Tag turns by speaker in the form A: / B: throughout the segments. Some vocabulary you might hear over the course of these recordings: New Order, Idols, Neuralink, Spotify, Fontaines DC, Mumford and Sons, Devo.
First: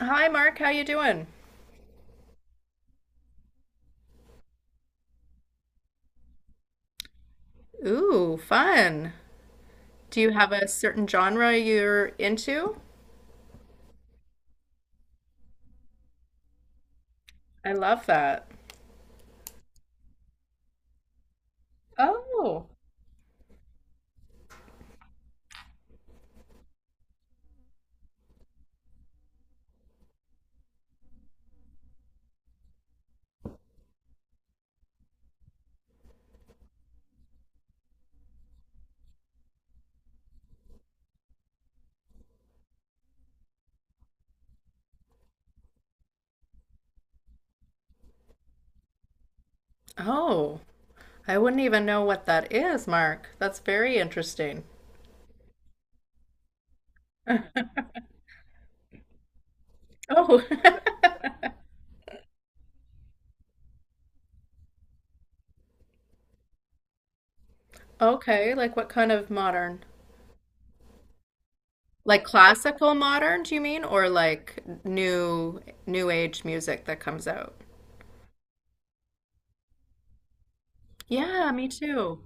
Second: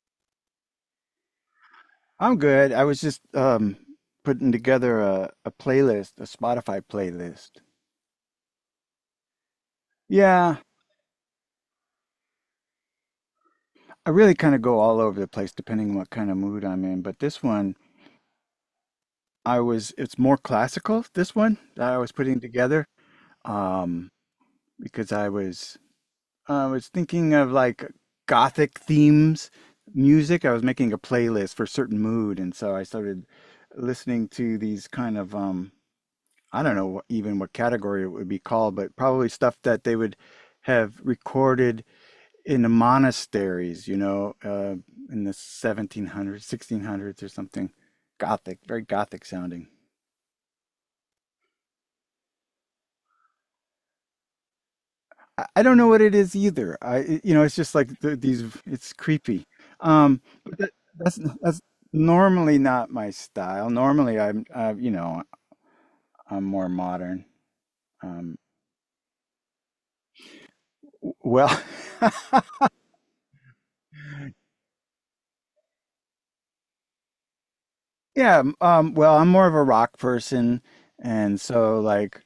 A: Hi Mark, how you doing?
B: I'm good. I was just putting together a playlist, a Spotify playlist.
A: Ooh, fun. Do you have
B: Yeah,
A: a certain genre you're into?
B: I really kind of go all over the place depending on what kind of mood I'm in, but this
A: I
B: one
A: love that.
B: I was it's more classical, this one that I was putting
A: Oh.
B: together um because I was thinking of like gothic themes music. I was making a playlist for a certain mood and so I started listening to these kind of I don't know even what category it would be called, but probably stuff that they would have recorded in the monasteries, you know, in the 1700s, 1600s or something. Gothic, very Gothic sounding.
A: Oh. I wouldn't even know what that is, Mark. That's very interesting.
B: I don't know what it is either. I it's just like it's creepy. Um,
A: Oh.
B: but that, that's normally not my style. Normally I'm, you know, I'm more modern. Um,
A: Okay, like what kind of modern?
B: well,
A: Like classical modern, do you mean? Or like new age music that comes out?
B: Yeah, I'm more of a rock person, and
A: Yeah, me
B: so
A: too.
B: like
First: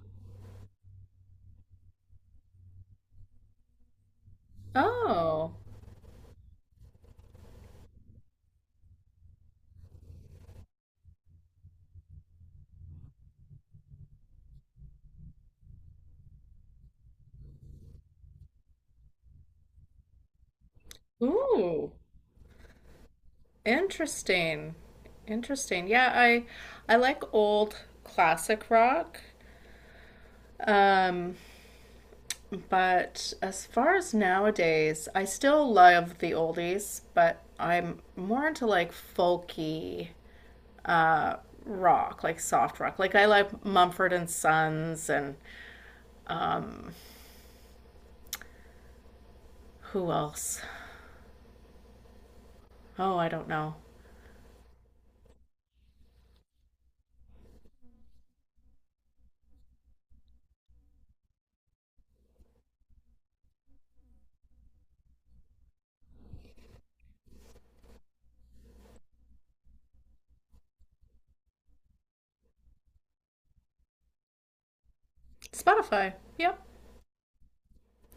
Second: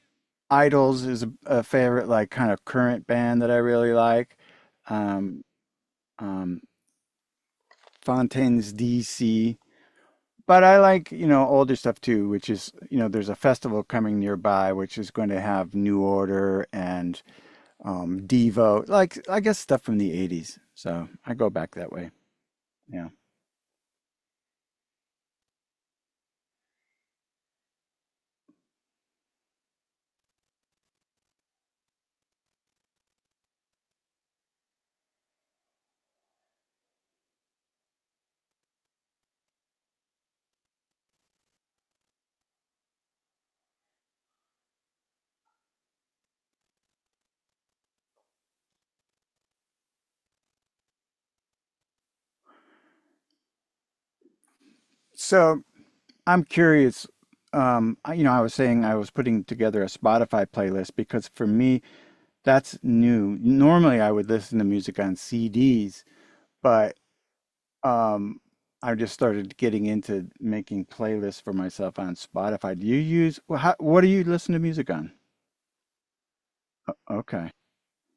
B: Idols is a favorite like kind of current band that I really like. Um,
A: Oh.
B: um, Fontaines DC, but I like, you know, older stuff too, which is, you know, there's a festival coming nearby which is going to have New Order and Devo, like I guess stuff from the 80s. So, I go back
A: Ooh.
B: that way. Yeah.
A: Interesting. Interesting. Yeah, I like old classic rock. Um, but as far as nowadays, I still love the oldies, but I'm more into like folky uh rock, like soft rock. Like I like Mumford and Sons and who else? Oh, I don't know.
B: So, I'm curious. You know, I was saying I was putting together a Spotify playlist because for me, that's new. Normally, I would listen to music on CDs, but um, I just started getting into making playlists for myself on Spotify. Do you use, what do you listen to music on?
A: Spotify. Yep.
B: Okay.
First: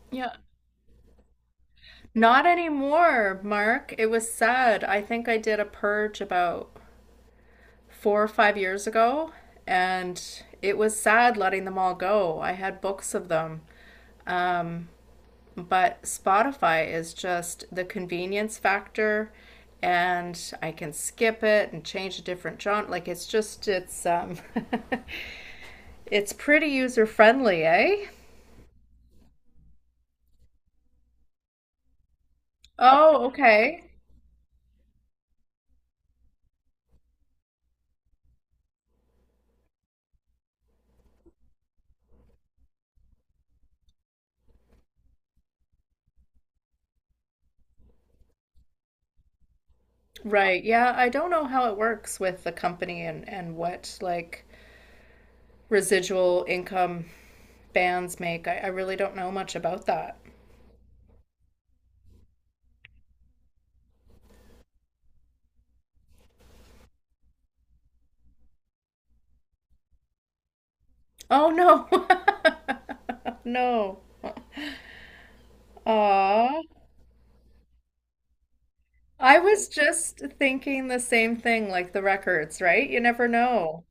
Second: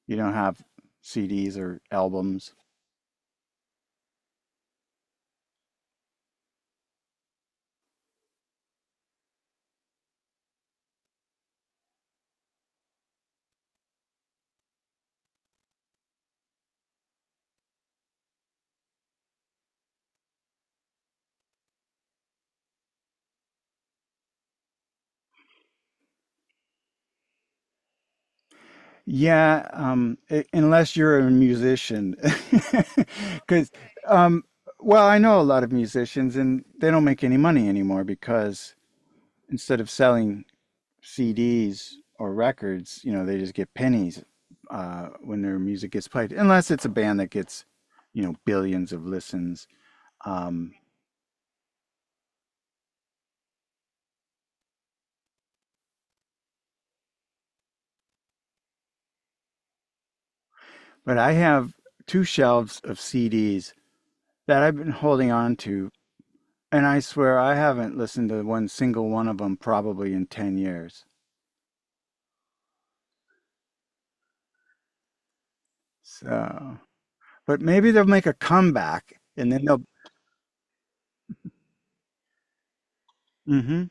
B: You
A: Yeah.
B: don't have CDs or
A: Not
B: albums.
A: anymore, Mark. It was sad. I think I did a purge about 4 or 5 years ago, and it was sad letting them all go. I had books of them. Um, but Spotify is just the convenience factor, and I can skip it and change a different genre. Like it's just it's it's pretty user friendly, eh?
B: Yeah, unless you're a musician,
A: Oh,
B: because
A: okay.
B: um, well, I know a lot of musicians, and they don't make any money anymore because instead of selling CDs or records, you know, they just get pennies when their music gets played, unless it's a band that gets, you know, billions of listens.
A: Right.
B: Um,
A: Yeah, I don't know how it works with the company and what like residual income bands make. I really don't know much about that.
B: but I have two shelves of CDs that I've been holding on to, and I swear I haven't listened to one single one of them probably in 10 years.
A: Oh no. No. Aw.
B: So, but maybe they'll make a comeback
A: I
B: and then
A: was
B: they'll.
A: just thinking the same thing, like the records, right? You never know.
B: hmm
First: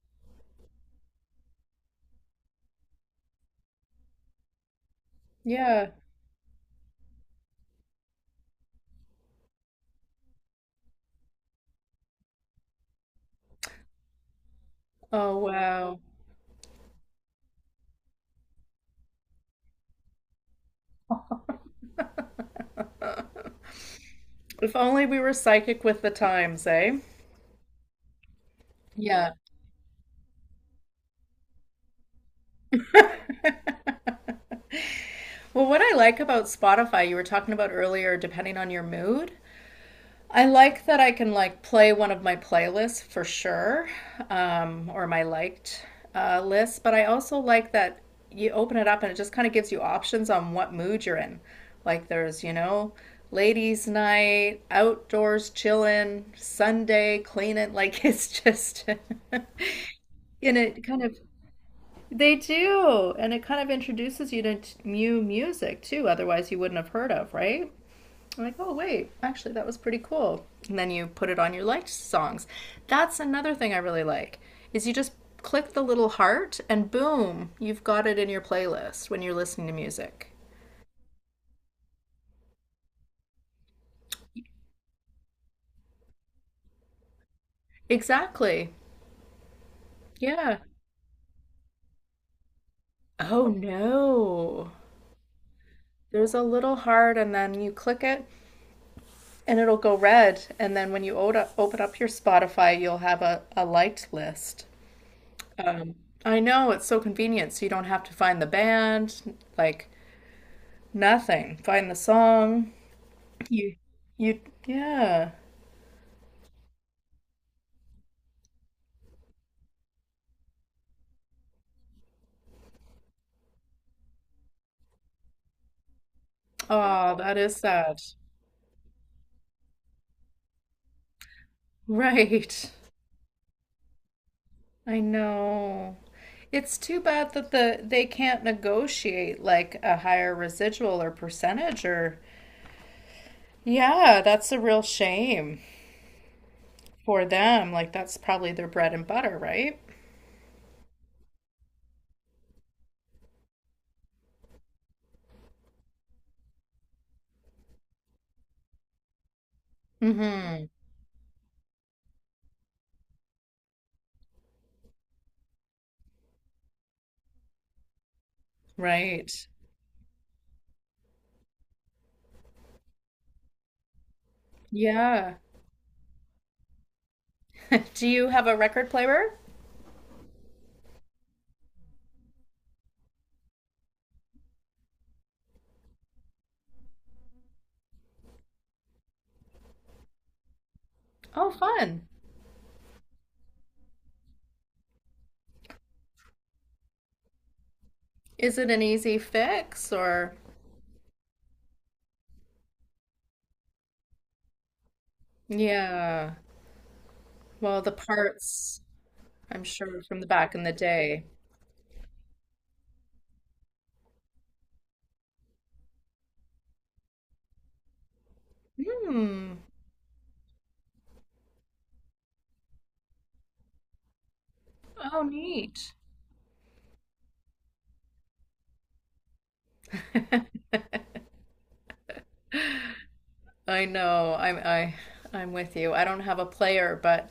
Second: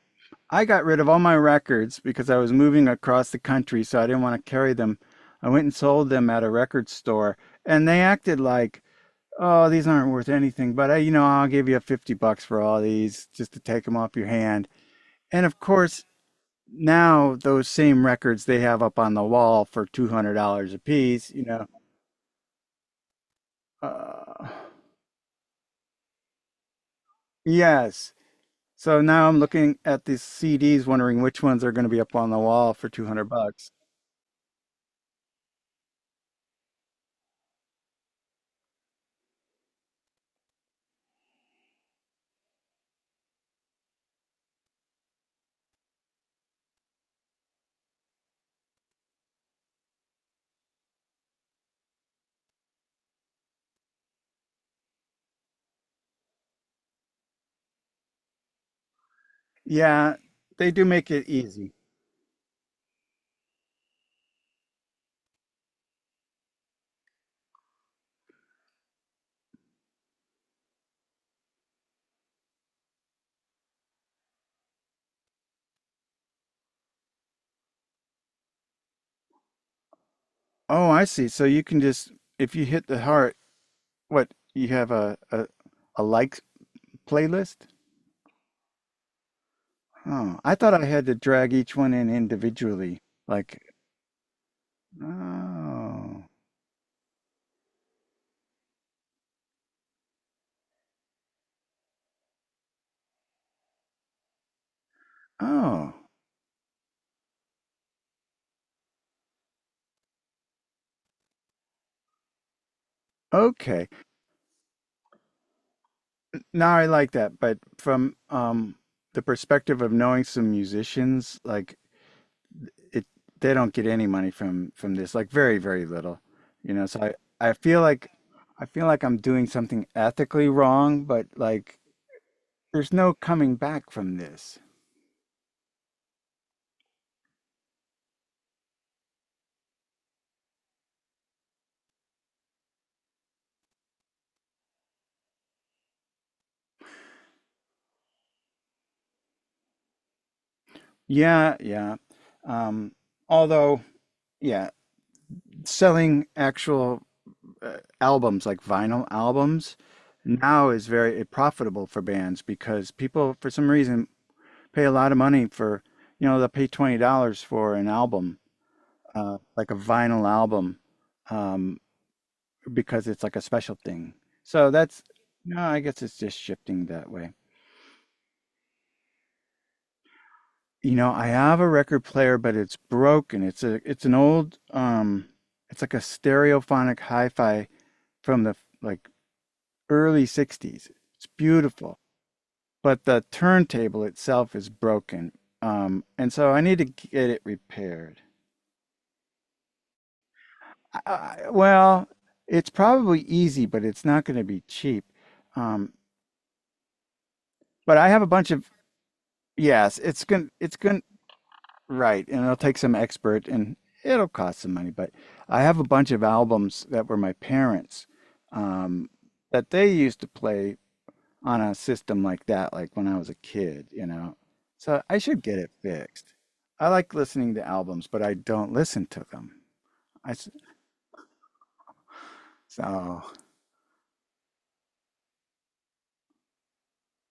B: I got rid of all my records because I was moving across the country, so I didn't want to carry them. I went and
A: Yeah.
B: sold them at a record store, and they acted like, "Oh, these aren't worth anything, but I, you know, I'll give you $50 for all these just to take them off your hand."
A: Oh
B: And of
A: wow.
B: course, now those same records they have up on the wall for $200 a piece, you know. Uh,
A: If only we were psychic with the times, eh?
B: yes. So now
A: Yeah.
B: I'm looking at these CDs, wondering which ones are going to be up on the wall for 200 bucks.
A: Well, what I like about Spotify, you were talking about earlier, depending on your mood. I like that I can like play one of my playlists for sure, or my liked list, but I also like that you open it up and it just kind of gives you options on what mood you're in. Like there's, you know, ladies' night, outdoors chillin', Sunday cleaning. Like it's just, and
B: Yeah, they
A: it
B: do
A: kind
B: make
A: of,
B: it easy.
A: they do. And it kind of introduces you to new music too, otherwise you wouldn't have heard of, right? I'm like, oh, wait, actually, that was pretty cool. And then you put it on your liked songs. That's another thing I really like is you just click the little heart and boom, you've got it in your playlist when you're listening to music.
B: Oh, I see. So if you hit the heart, what, you have a like playlist?
A: Exactly.
B: Oh, I
A: Yeah.
B: thought I had to drag each one in individually.
A: Oh
B: Like,
A: no.
B: oh,
A: There's a little heart and then you click it and it'll go red and then when you open up your Spotify, you'll have a liked list.
B: oh,
A: Um, I know it's so convenient so you don't have to find the band like nothing. Find the song. You,
B: okay.
A: you, yeah.
B: Now I like that, but from the perspective of knowing some musicians, like it they don't get any money from this, like very, very little. You know, so I
A: Oh, that
B: I
A: is
B: feel
A: sad.
B: like I feel like I'm doing something ethically wrong, but like
A: Right.
B: there's no coming back from this.
A: I know. It's too bad that they can't negotiate like a higher residual or percentage or yeah, that's a real shame for them. Like that's probably their bread and butter, right?
B: Yeah, yeah. Um, although, yeah, selling actual albums like vinyl albums
A: Mm-hmm.
B: now is very profitable for bands because people, for some reason, pay a lot of money for, you know, they'll pay $20 for an album
A: Right.
B: like a vinyl album um, because it's like a special thing. So that's
A: Yeah.
B: no, I guess it's just shifting that way.
A: Do you have a record player?
B: You know, I have a record player, but it's broken. It's an old it's like a stereophonic hi-fi from the like early '60s. It's
A: Oh,
B: beautiful,
A: fun.
B: but the turntable itself is broken, and so I need to get it repaired.
A: Is it an easy fix or
B: Well, it's probably easy, but it's not going to be cheap. Um,
A: yeah. Well, the
B: But I have a bunch of
A: parts, I'm
B: yes.
A: sure, from the back in the
B: It's going to
A: day.
B: right, and it'll take some expert, and it'll cost some money. But I have a bunch of albums that were my parents' um,
A: Hmm.
B: that they used to play on a system like that, like when I was a kid, you know. So I
A: Oh,
B: should get it
A: neat.
B: fixed. I like listening to albums, but I don't listen to them. I s- so
A: I know. I'm with you. I don't have a player, but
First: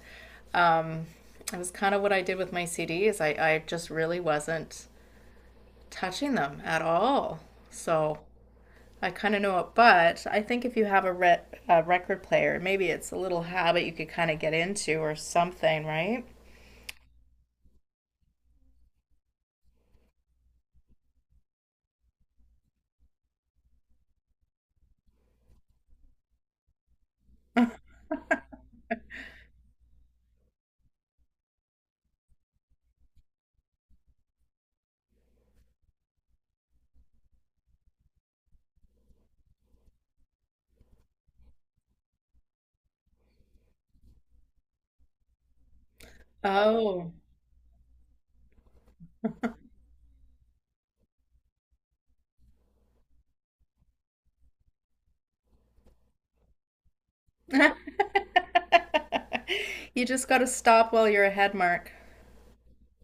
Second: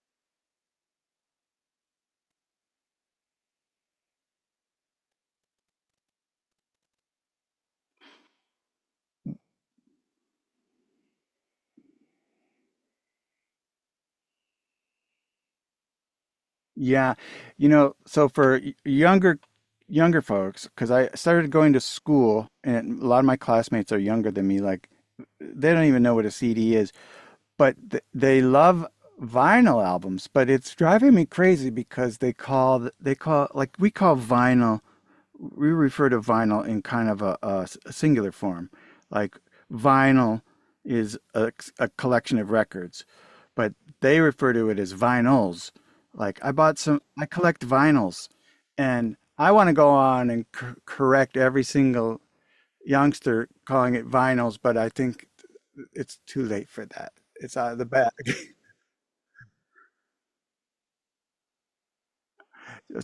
A: um, it was kind of what I did with my CDs. I just really wasn't touching them at all. So I kind of know it, but I think if you have a, re a record player, maybe it's a little habit you could kind of get into or something, right?
B: Yeah. You know, so for younger folks, because I started going to school and a lot of my classmates are younger than me, like they don't even know what a CD is, but th they love vinyl albums, but it's driving me crazy because they call like we call vinyl we refer to vinyl in kind of a singular form. Like vinyl is a collection of records, but they refer to it as vinyls. Like I bought some,
A: Oh.
B: I collect vinyls, and I want to go on and correct every single youngster calling it vinyls, but I think it's too late for that. It's out of the bag.
A: You just got to stop while you're ahead, Mark.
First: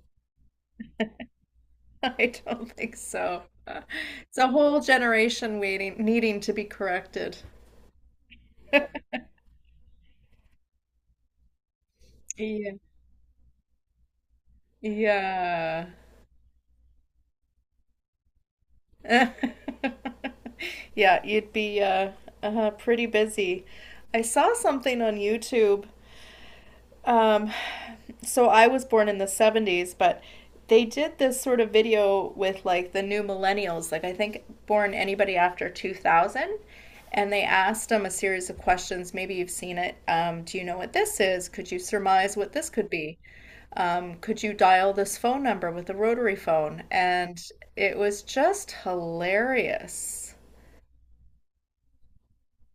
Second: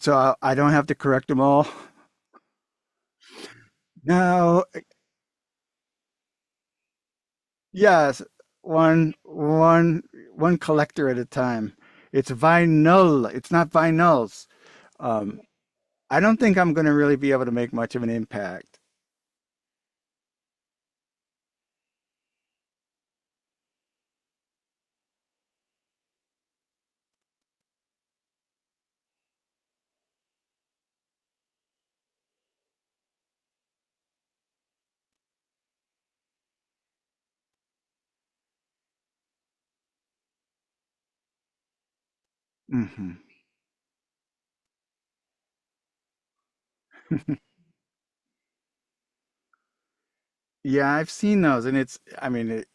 B: So don't have to correct them all
A: I don't think so. It's a
B: now.
A: whole generation waiting, needing to be corrected.
B: Yes, one one one collector at a time. It's
A: Yeah.
B: vinyl. It's not vinyls. Um,
A: Yeah.
B: I don't think I'm gonna really be able to make much of an impact.
A: Yeah, you'd be pretty busy. I saw something on YouTube. Um, so I was born in the 70s, but they did this sort of video with like the new millennials, like I think born anybody after 2000. And they asked them a series of questions. Maybe you've seen it. Do you know what this is? Could you surmise what this could
B: Hmm.
A: be? Could you dial this phone number with a rotary phone? And it was just hilarious.
B: Yeah, I've seen those, and it's. I mean,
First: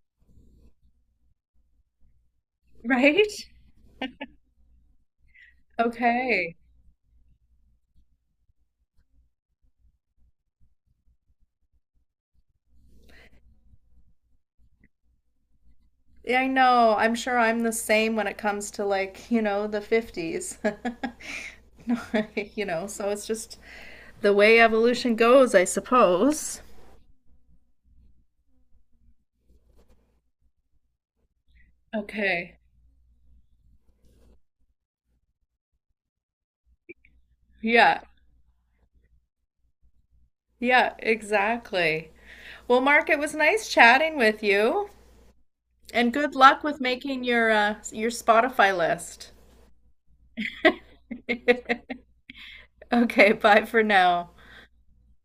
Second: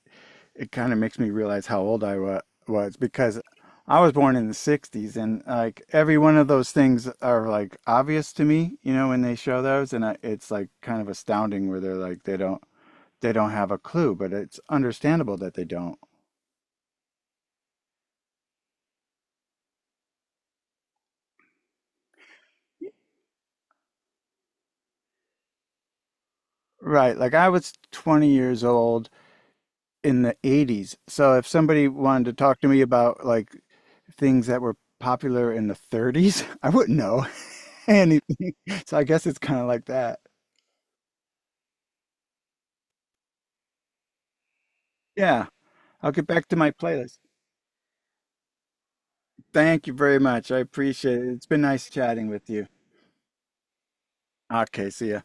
B: it kind of makes me realize how old I wa was because
A: Right?
B: I was born in the '60s, and like every one of
A: Okay.
B: those things are like obvious to me, you know, when they show those, and it's like kind of astounding where they're like they don't have a clue, but it's understandable that they don't.
A: Yeah, I know. I'm sure I'm the same when it comes to like, you know, the 50s. No, you know, so it's just the way evolution goes, I suppose.
B: Right. Like I was 20 years old in the 80s. So if somebody wanted to
A: Okay.
B: talk to me about like things that were popular in the 30s, I wouldn't know
A: Yeah.
B: anything. So I guess it's kind of like that.
A: Yeah, exactly. Well, Mark, it was nice chatting with you,
B: Yeah. I'll
A: and
B: get
A: good
B: back to
A: luck
B: my
A: with
B: playlist.
A: making your Spotify list.
B: Thank you very much. I appreciate it. It's been nice chatting with you.
A: Okay, bye for now.
B: Okay. See ya.